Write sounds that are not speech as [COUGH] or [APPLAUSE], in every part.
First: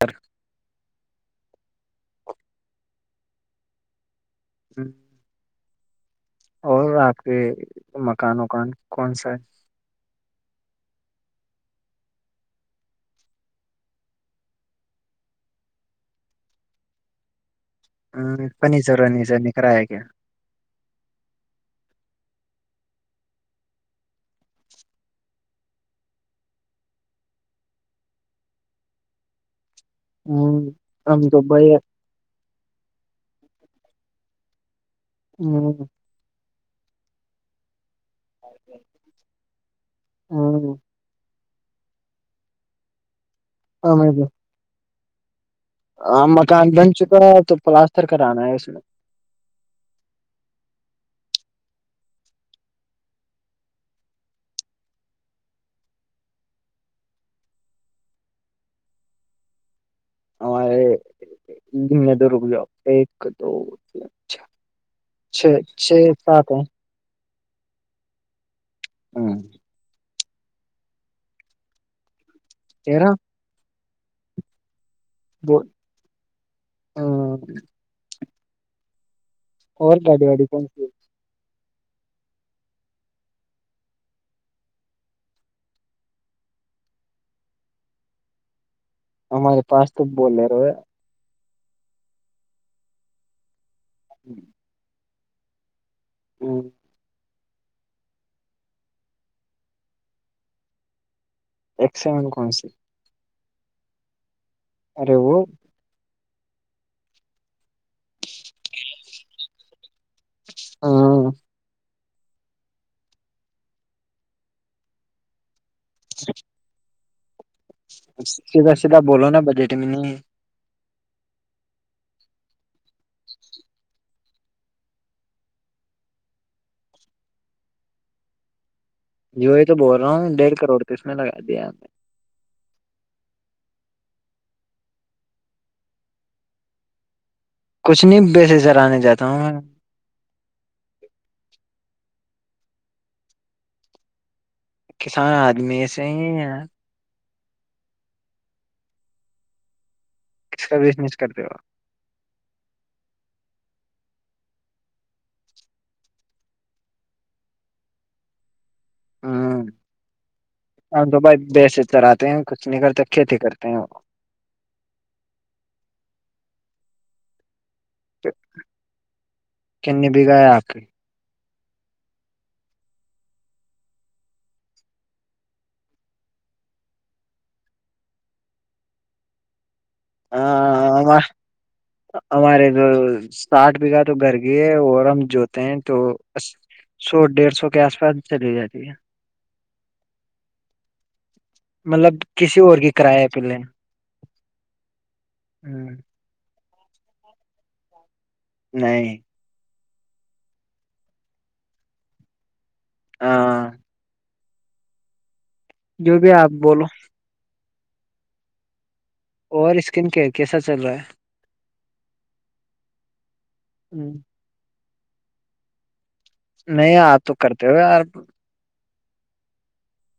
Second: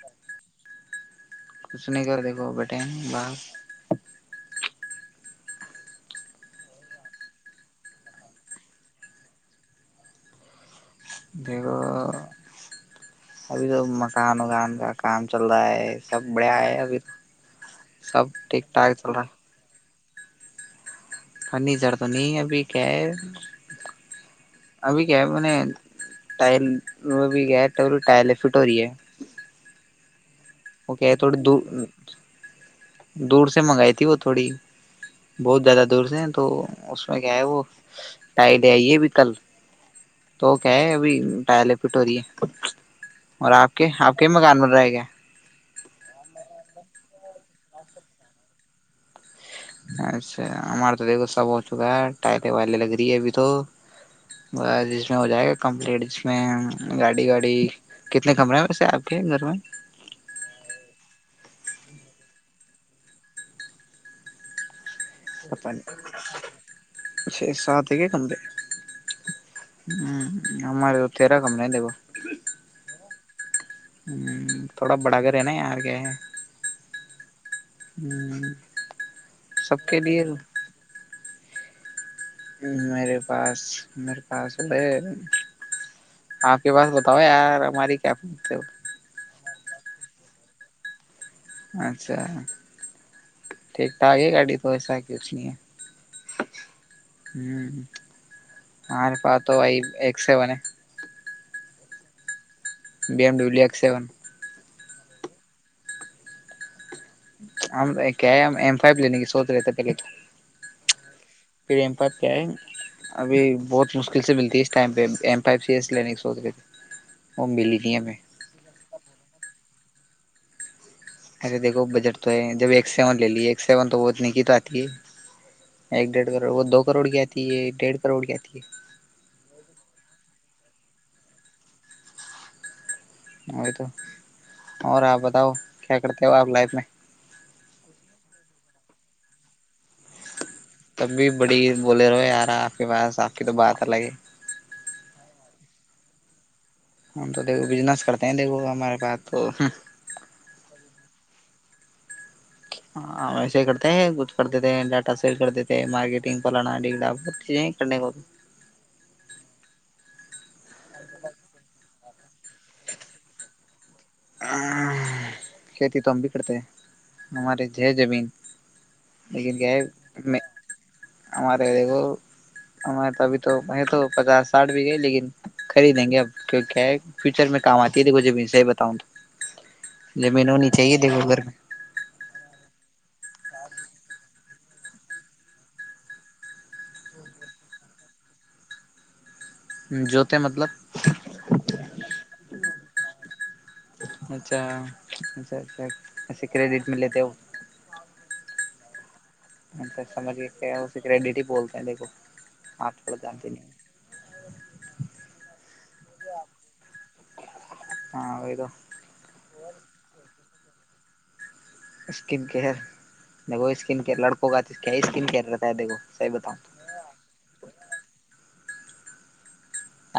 اور [INAUDIBLE] [INAUDIBLE] ہ اور آپ کے مکان وکان کون سا ہے [INAUDIBLE] ابھی تو مکان وکان کا کام چل رہا ہے سب بڑھیا ہے ابھی تو ہ پن سر ر نہیں سر ن کرر ہے کیا فرنیچر تو نہیں ابھی کیا ہے ابھی کیا ہے ٹائل ابھی کیا ہے ٹائل فٹ ہو رہی ہے وہ کیا ہے تھوڑی دور [INAUDIBLE] دور سے منگائی تھی وہ تھوڑی بہت زیادہ دور سے ہیں تو اس میں کیا ہے وہ ٹائیڈے آئیے ابھی کل تو کہ ابھی کٹل پٹ وے اور آپ کے آپ کے مکان پر رہے گیا ہاں مکان بن چکا ہے تو پلاسر کرانا ہے اس میں اچھا ہمارا تو دیکھو سب ہو چکا ہے ٹائریں وائریں لگ رہی ہے ابھی تو بس جس میں ہو جائے گا کمپلیٹ ج میں گاڑی واڑی کتنے کمرے ہیں ویسے آپ کے گھر میں ہمے نے تو رک جو ایک دو اچھا چھ چھ سات ہیں ش سا ت کمتے ہاں ہوں ہمارے تو تیرہ کم نہیں دیگ تیرہ نہیں نہیں تھوڑا بڑا گ رہنے دو ہے ہیں کیا [INAUDIBLE] اور کے لیے گاڈی والاڑی کون سی میرے پاس میرے پاس بائی آپ کے پاس بتاؤ یار ہماری کیا ہمارے پاس تو بول رہے رہ اچھا ٹھیک تھا آگے گاڑی تو ایسا یہھی لیے ھم ہار پ تو وائی ایک سے بنے ایکسمین کون سے B M W X seven ارے وہ ہم کیا ایم فائی لینے کی سوچ رہے تھ پہلے تو ہاں پ پہ ابھی بہت مشکل سے ملتی ہے اس ٹائم پہ ایم پائپ سے کیس لنے سوود رہ تھ امیلی سیدا سیدھا بولو نا بجےٹ میں نہیں ایسے دیکھو بجٹ تو ہے جب ایک سیون لے لی ایک سیون تو وہ اتنے کی تو آتی ہے ایک ڈیڑھ کروڑ وہ دو کروڑ کی آتی ہے ڈیڑھ کروڑ کی آتی ہے جو ہی تو بول رہا ہوں ڈیڑھ کروڑ کس میں لگا دیا ہم نے وہی تو اور آپ بتاؤ کیا کرتے ہو آپ لائف میں کچھ نہیں بیس سر آنے جاتا ہوں میں تب بھی بڑی بولے رہو یارا آپ کے پاس آپ کی تو بات الگ ہی کسان آدمی ا سے ہی ہے ہم تو دیکھو بزنس کرتے ہیں دیکھو ہمارے پاس تو ک کا بزنس کرتے ہو ہاں وسے ہی کرتے ہیں کچھ کر دیتے ہیں ڈاٹا سیل کر دیتے مارکیٹنگ فلانا ڈا ب چیزیں کرنے کا ہ ہم تو بھائی بیس چراتے ہیں کچھ نہیں کرتے کھیتی کرتے ہیں وہ کھیتی تو ہم بھی کرتے ہیں ہمارے ہے زمین لیکن کیا ہے کنی بگا میں ہے آخری ہمارے دیکھو ہمارے ابھی تو تو پچاس ساٹھ بھی گئے لیکن خریدیں گے اب کی کیا ہے فیوچر میں کام آتی ہے دیکھب سے ہی بتاؤں تو زمین ہونی چاہیے ہاں دیکھو گھر ہمار تو ساٹھ بیگھہ تو گھر گ ہے اور ہم جوتے ہیں تو سو ڈیڑھ سو کے آس پاس چلی جاتی ہے جوتے مطلب کرا پہلے اچھا اچھا اچھا کریڈٹ ملے تھے نہیں سر سمجھ گئے کہ اس سے کریڈٹ ہی بولتے ہیں دیکھو آپ پڑا جانتے نہی ہاں جو بھی آپ بولو ہاں وہئی تو اور اسکن کیئر کیسا چل رہا ہے اسکن کیر دیکھو اسکین ہے کیئر لڑکوں کا کیا ہی اسکن کیئر رہتا ہے دیکھ کو نہیں آپ تو کرتے ہوئے یار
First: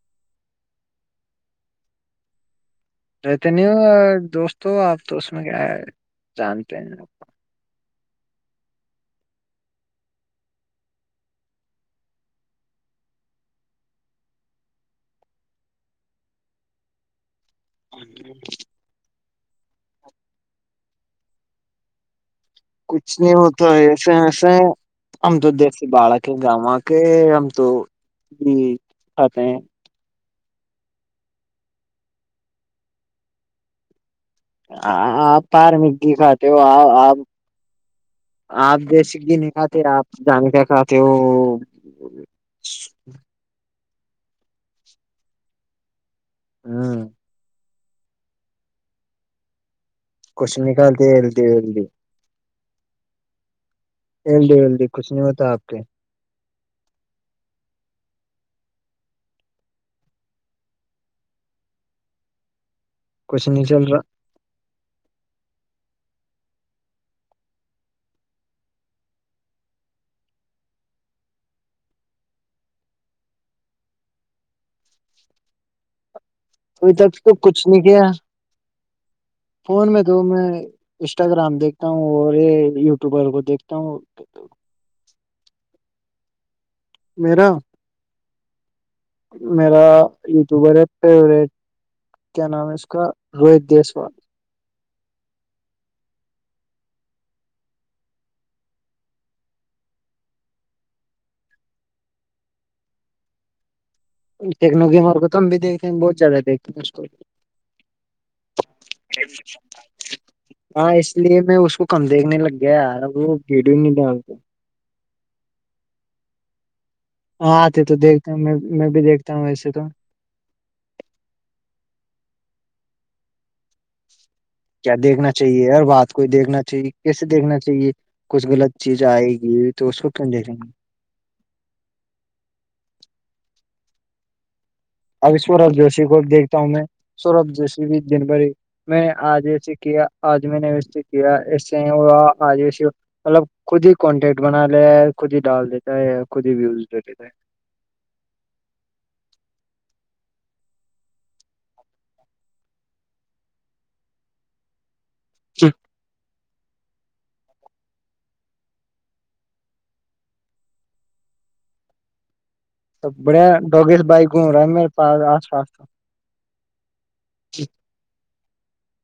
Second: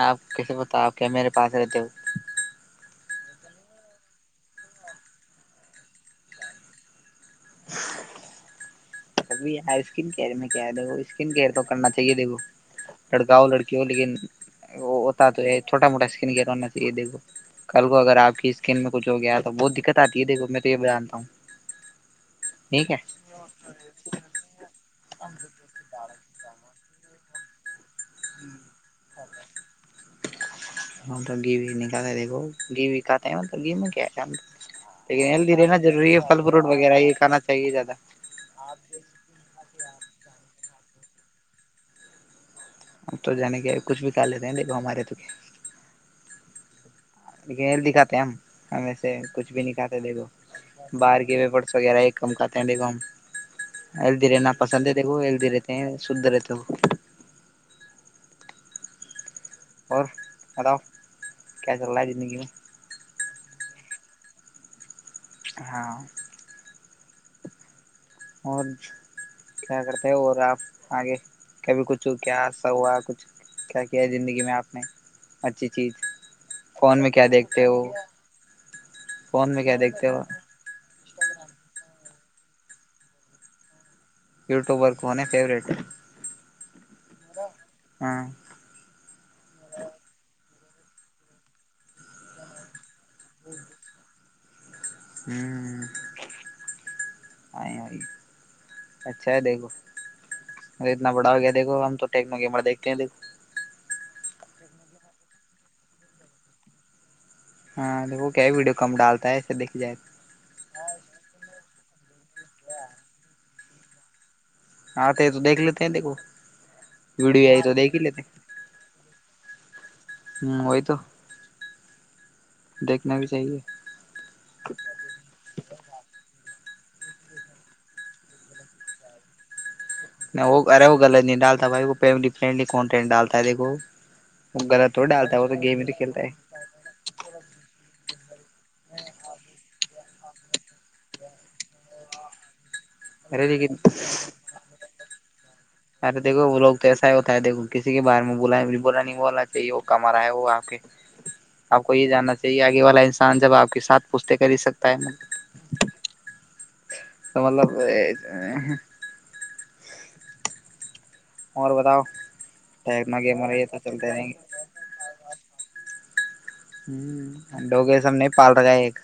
آپ کیسے پتا آپ کیا میرے پاس رہتے ہو دوستوں آپ تو اس میں کیا ہے جانتے ہیںگ [UNINTELLIGIBLE] ابھیار اسکن کیئر میں کیا ہے دیکھو اسکن کیئر تو کرنا چاہیے دیکھو لڑکاؤ لڑکیوں لیکن وہ ہوتا تو یہ چھوٹا موٹا اسکن کیئر ہونا چاہیے دیکھو کل کو اگر آپ کی اسکن میں کچھ ہو گیا بہت دقت آتی ہے دیکھو میں تو یہ بتانتا ہوں ٹھیک ہے کچھ نہیں ہوتا ہے ہم تو دیسی بالک ہے گاما کے ہم تو بھی کھاتے ہیں ہم تو گو ہی نہیں کھاتے دیکھو گھی میں کیا ہے لیکن آپ ہیلدی پار رہنا م گی ضروری ہے پھل کھاتے ہو فروٹ آ وغیرہ یہ آپ کھانا چاہیے زیادہ آپ جیس گی نہیں کھاتے آپ جان کیا کتے وہ تو جان گ کچھ بھی کھا لیتے ہیں دیکھو ہمارے تو کیا ہوں دکھاتے ہیں ہمیں سے کچھ بھی نہیں کیا دیکھو کچھ نکالتے باہر کے ہیلدی و فس ہیلدی وغیرہ کم کرتے تنڈی گم اللد رہے ن ہیلدی پسند ہیلدی ہے کچھ دےھو نہیں یہلد ہوتا آپ رہتے کے ہیں سندر و اور بتاؤ کیا چل رہا ہے زندگی میں کچھ نہیں چل رہا ہاں اور کیا کرتے ہیں اور آپ آگے کبھی کچھ کیا حصہ ہوا کچھ کیا کیا ہے زندگی میں آپ نے اچھی چیز اب فون میں تک کیا تو کچھ دیکھتے ہو نہیں کیا کیا فون میں دیکھتے تو ہو میں انسٹاگرام دیکھتا ہ تا ہوں اور یہ یوٹیوبر کو دیکھتا ہوں یوٹیوبر کو ہونے فیوریٹ ہے میرا ہاں میرا تو برے فیوریٹ کیا نام ہے اس کا روہت دیسوال ہ اچھا ہے دیکھو مے اتنا بڑا ہو گیا دیکھو ہم تو ٹیکنا کیمرہ دیکھتے ہیں دیکھو یکنوکمور کو تو ہم بھی دیکھتے ہیں بہت زیادہ دھتے ہیں کو ہاں تو وہ کیا ہے ویڈیو کم ڈالتا ہے ایسے دیکھ جائے وہ کم دیکھنے لگ گیا ہے یار وہ بھیڑ بھی نہیں دیا کو آتے تو دیکھ لیتے ہیں دیکھو ویڈیو ہاں آئی آتے دیکھ تو ہی لیتے ہ دیکھتے ہیں میں میں بھی دیکھتا ہوں ویسے تو وہی تو دیکھنا بھی چاہیے کیا دیکھنا چاہیے ہر بات کوئی دیکھنا چاہیے کیسے دیکھنا چاہیے کچھ غلط چیز آئے گی تو اس کو کیوں دیکھیں وہ گے ارے وہ غلط نہیں ڈالتا بھائی وہ فلی کانٹینٹ ڈالتا ہے دیکھو غلط تھوڑی ڈالتا ابھی ہے وہ تو سورب گیم ہی تو جوشی کو کھیلتا ہے بھی دیکھتا ہوں میں سورب جوشی بھی جنوری میں نے آج اییے کیا آج میں نے و سے کیا اس سے ہو آج ای مطلب ارے لیکن خود ہی کانٹٹ بنا ل خود ہی ڈال دی ارے دیکو وہ لوگ تو ایسا ہی ہوتا ہے دیکو کسی کے بار میں بولا ہے بولا نہیں بولا وہ کم رہا ہے وہ آپ کے آپ کو یہ جاننا چاہیے آگے والا انسان جب آپ کے ساتھ پوچتے کر ہی سکتا ہے جچھ تو مطلب اور بتاؤ سب ٹیکنا بڑھیا گیمر یہ تو ڈوگی سے چلتے بھائی رہیں گھوم رہا ہے میرے پاس آس پاس تو ہ لوگے سب نے پال رکھا ایک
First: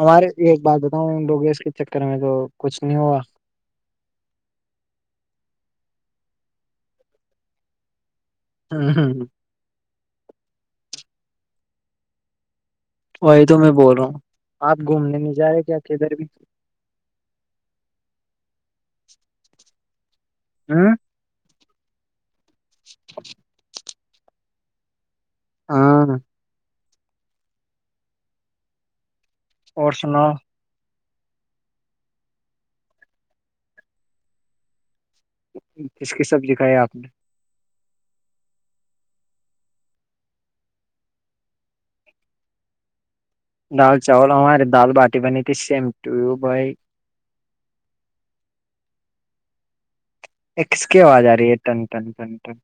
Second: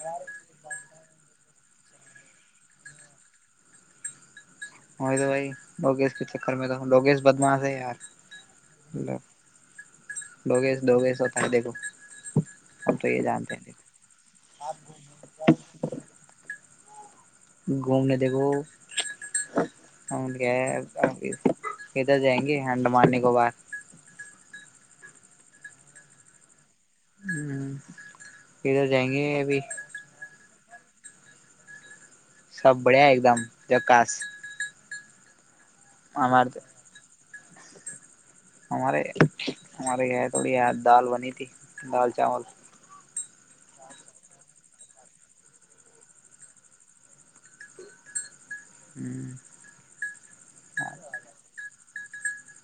ہمارے ایک بات ہ لوگیس کے چکر میں تو کچھ نہیں ہوا وہی تو بائی لوگیش کے چکر میں تو لوگیش بدماس ہے یار ہاں ہاں ہ ڈوگش دووگیش ہوتا ہے دیکھو ہم یہ وہی تو جانتے میں ہیں بول رہا ہوں آپ گھومنے نہیں جا رہے کیا کدھر بھی گھومنے دبو ہم کیا ہ کدھر جائیں گے گ ہڈ ماننے کو بار ہاں ہ ادھر جائیں گے ابھی اور سنا سب بڑھیا ایک دم جکاس کس کیس ہمارے سبزی کھائی آپ نے ہمارے ہمارے یہاں تھوڑی یہ دال بنی تھی دال چاول دال چاول ہمارے دال باٹی بنی تھی سیم ٹوب بائی [INAUDIBLE] اس کیواز آ رہی ہے تن تن تن تن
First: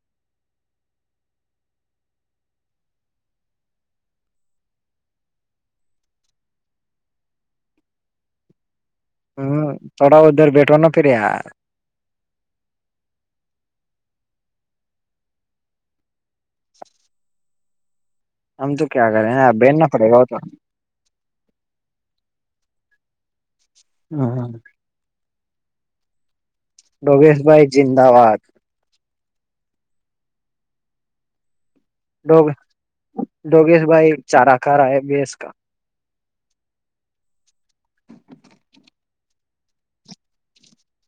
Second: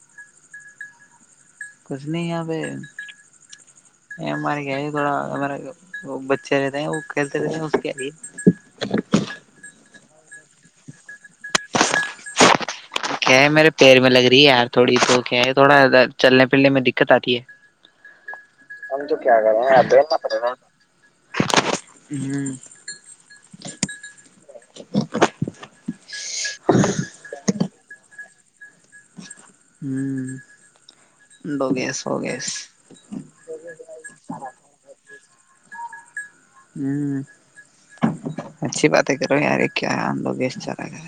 کچھ نہیں یہاں پہ ہمارے کیا تھوڑا ہمارے وہ بچے رہتے ہیں وہ کھیلتے رہتے ہیںے ہوں تھوڑا ادھر بیٹھا نہ پریا کیا ہے میرے پیر میں لگ رہی ہے یار تھوڑی تو کیا ہے تھوڑا چلنے پھرنے میں دقت آتی ہے ہم تو سم توو کیا یار بیلنا کریں پڑے نہ گا وہ تو پڑ [UNINTELLIGIBLE] بھائی شہباز [UNINTELLIGIBLE] ہو گیا ڈگ ڈوگیش بھائی چارہ کارا ہے بیس کا ہوں ت کریر اری کیا انندو ب چار گا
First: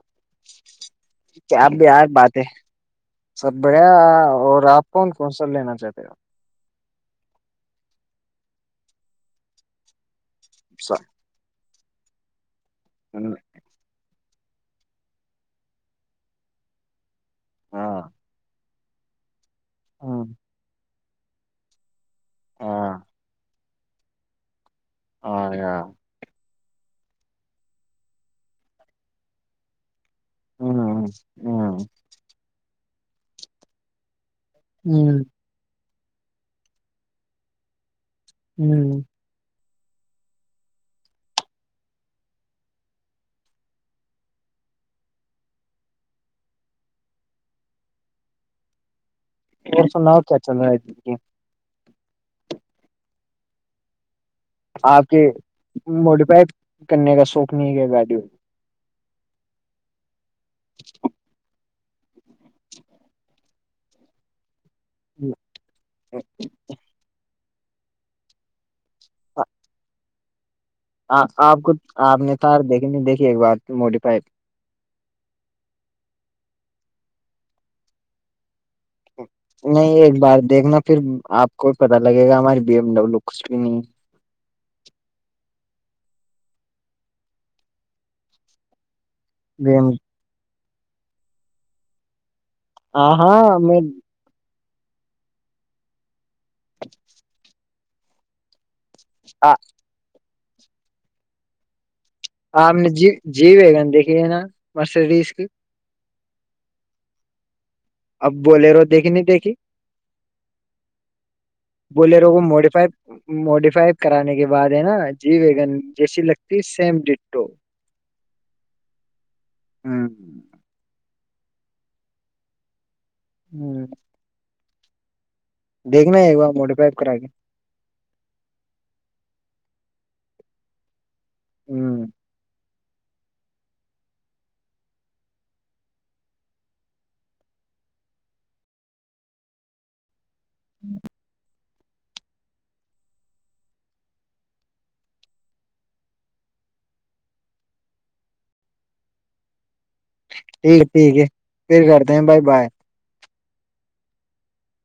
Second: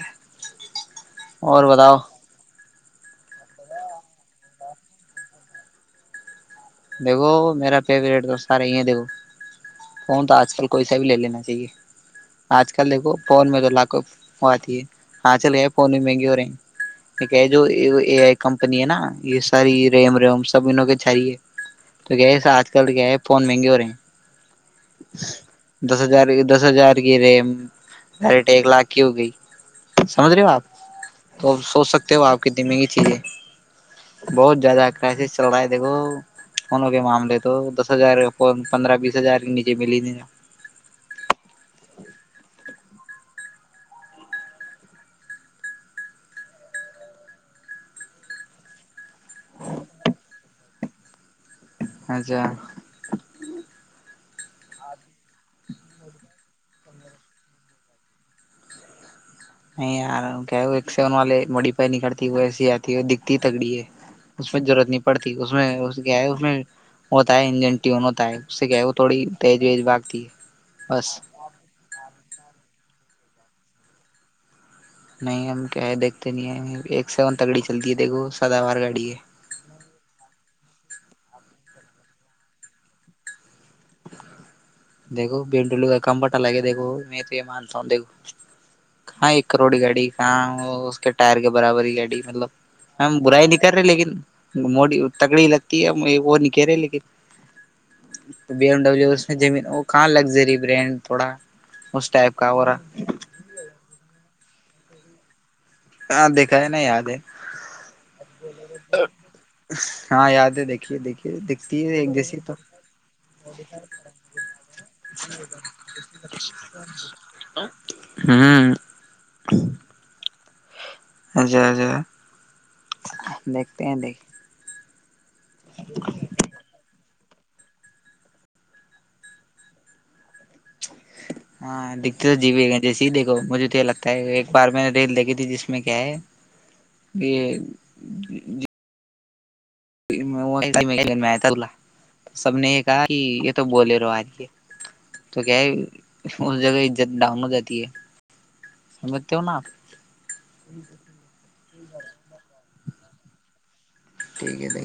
کیا آپ بھی آ بات ہے سب بڑھیا اور آپ کون کون سا لینا چاہتے ہوا دیکھو میرا فیوریٹ تو سارا ہی ہے دیکھو کون تو آج کل کوسا بھی سر لے لینا چاہیے آج کل دیکھو فون میں تو لاکھو وہ آتی ہے ہاں چل گ فون بھی مہنگے ہو رہے ہیں کیا جوئی ہاں ای ائے کن نا یہ ساری ریم ہاں روم سب انوں کے چاہیے تو کیا ہے س آج کل تو ہاں کیا ہے فون مہنگ ہو رہ ہیں [INAUDIBLE] ہ دس ہزار دس ہزار کی رےم ڈرٹ ایک لاکھ کی ہو گئی سمجھ رہے ہو آپ ہ تو ہ سوچ سکتے ہو آپ د میں کی چیزیں بہت زیادہ کرائسس چل رہا ہے دیکھو ہن ہو کے معاملے تو د ہزارکے فون پندرہ بیس ہزار نیچے جی ٹ ہے اچھا آپ کے موڈیفائی کرنے کا شوق نہیں کیا گڈیو نہیں یار کیا وہ ایک سے والے مڑی میں نہیں کرتا سیاتی دیکتی تگڑی ہے اس ضرورت نہیں پڑتی اس میں کیا ہے اس میں تا ہے انجن ٹیون ہوتا ہے اس سے کیا تھوڑی تیز ویز بھگتی ہے بس آپ آپ کو آپ نے تھا دیکھے نہیں دیکھ ایک بات تو موڈیفائی نہیں ہم کیا ہے دیکھتے نہیں ہیں ایک سون تگڑی چلتی ہے دیکھو سداوار گاڑی ہے نہیں ایک بار دیکھنا پھر آپ کو بھی پتا لگے گا ہماراریے بی ایم ڈبلو بھی نہیں دیکھو بینڈلو کا کمبٹا لگے دھو میں یہ مانتا ہوں دیکھو کہاں ایک کروڑ ب گاڑی کہاں اس کے ٹائر کے برابر ہی گاڑی مطلب ہاں ہم برائی ہاں نہیں کر میں رہے لیکن موڑ تگڑیلتیک گرے ل کے بھی میں زمین وہ کہاں لگژری برینڈ تھوڑا اس ٹائپ کا ہو اپ رہا نے جی جی دیکھیں نا مرسیڈیز ہاں دیکھا نا یاد ہے اب بولے رہو دیکھی نہیں دیکھی ہاں یاد ہے دیکھیے دیکھیے دکھتی ہے ایک بولے رہو جیسی وہ تو موڈیفائی موڈیفائی کرانے کے بعد ہے نا جی ویگن جیسی لگتی سیم ڈٹ ہوں ہ جی جی دیکھتے ہ ہیں دیکھتے دیکھنا ایکار موٹے پائپ کرا کے ہاں ہ دیکھیے تو جیے جیسے ہی دیکھو مجھے تو یہ لگتا ہے ایک بار میں نے ریل دیکھی تھی جس میں کیا ہے یہ وہ سب نے یہ کہا کہ یہ تو بولے رہو آجے تو کیا ہے اس جگہ عزت ڈاؤن ہو جاتی ہے سمجھتے ہو نا آپ ٹھیک ہے پھر کرتے ہیں بھائی بات ٹھیک ہے دھے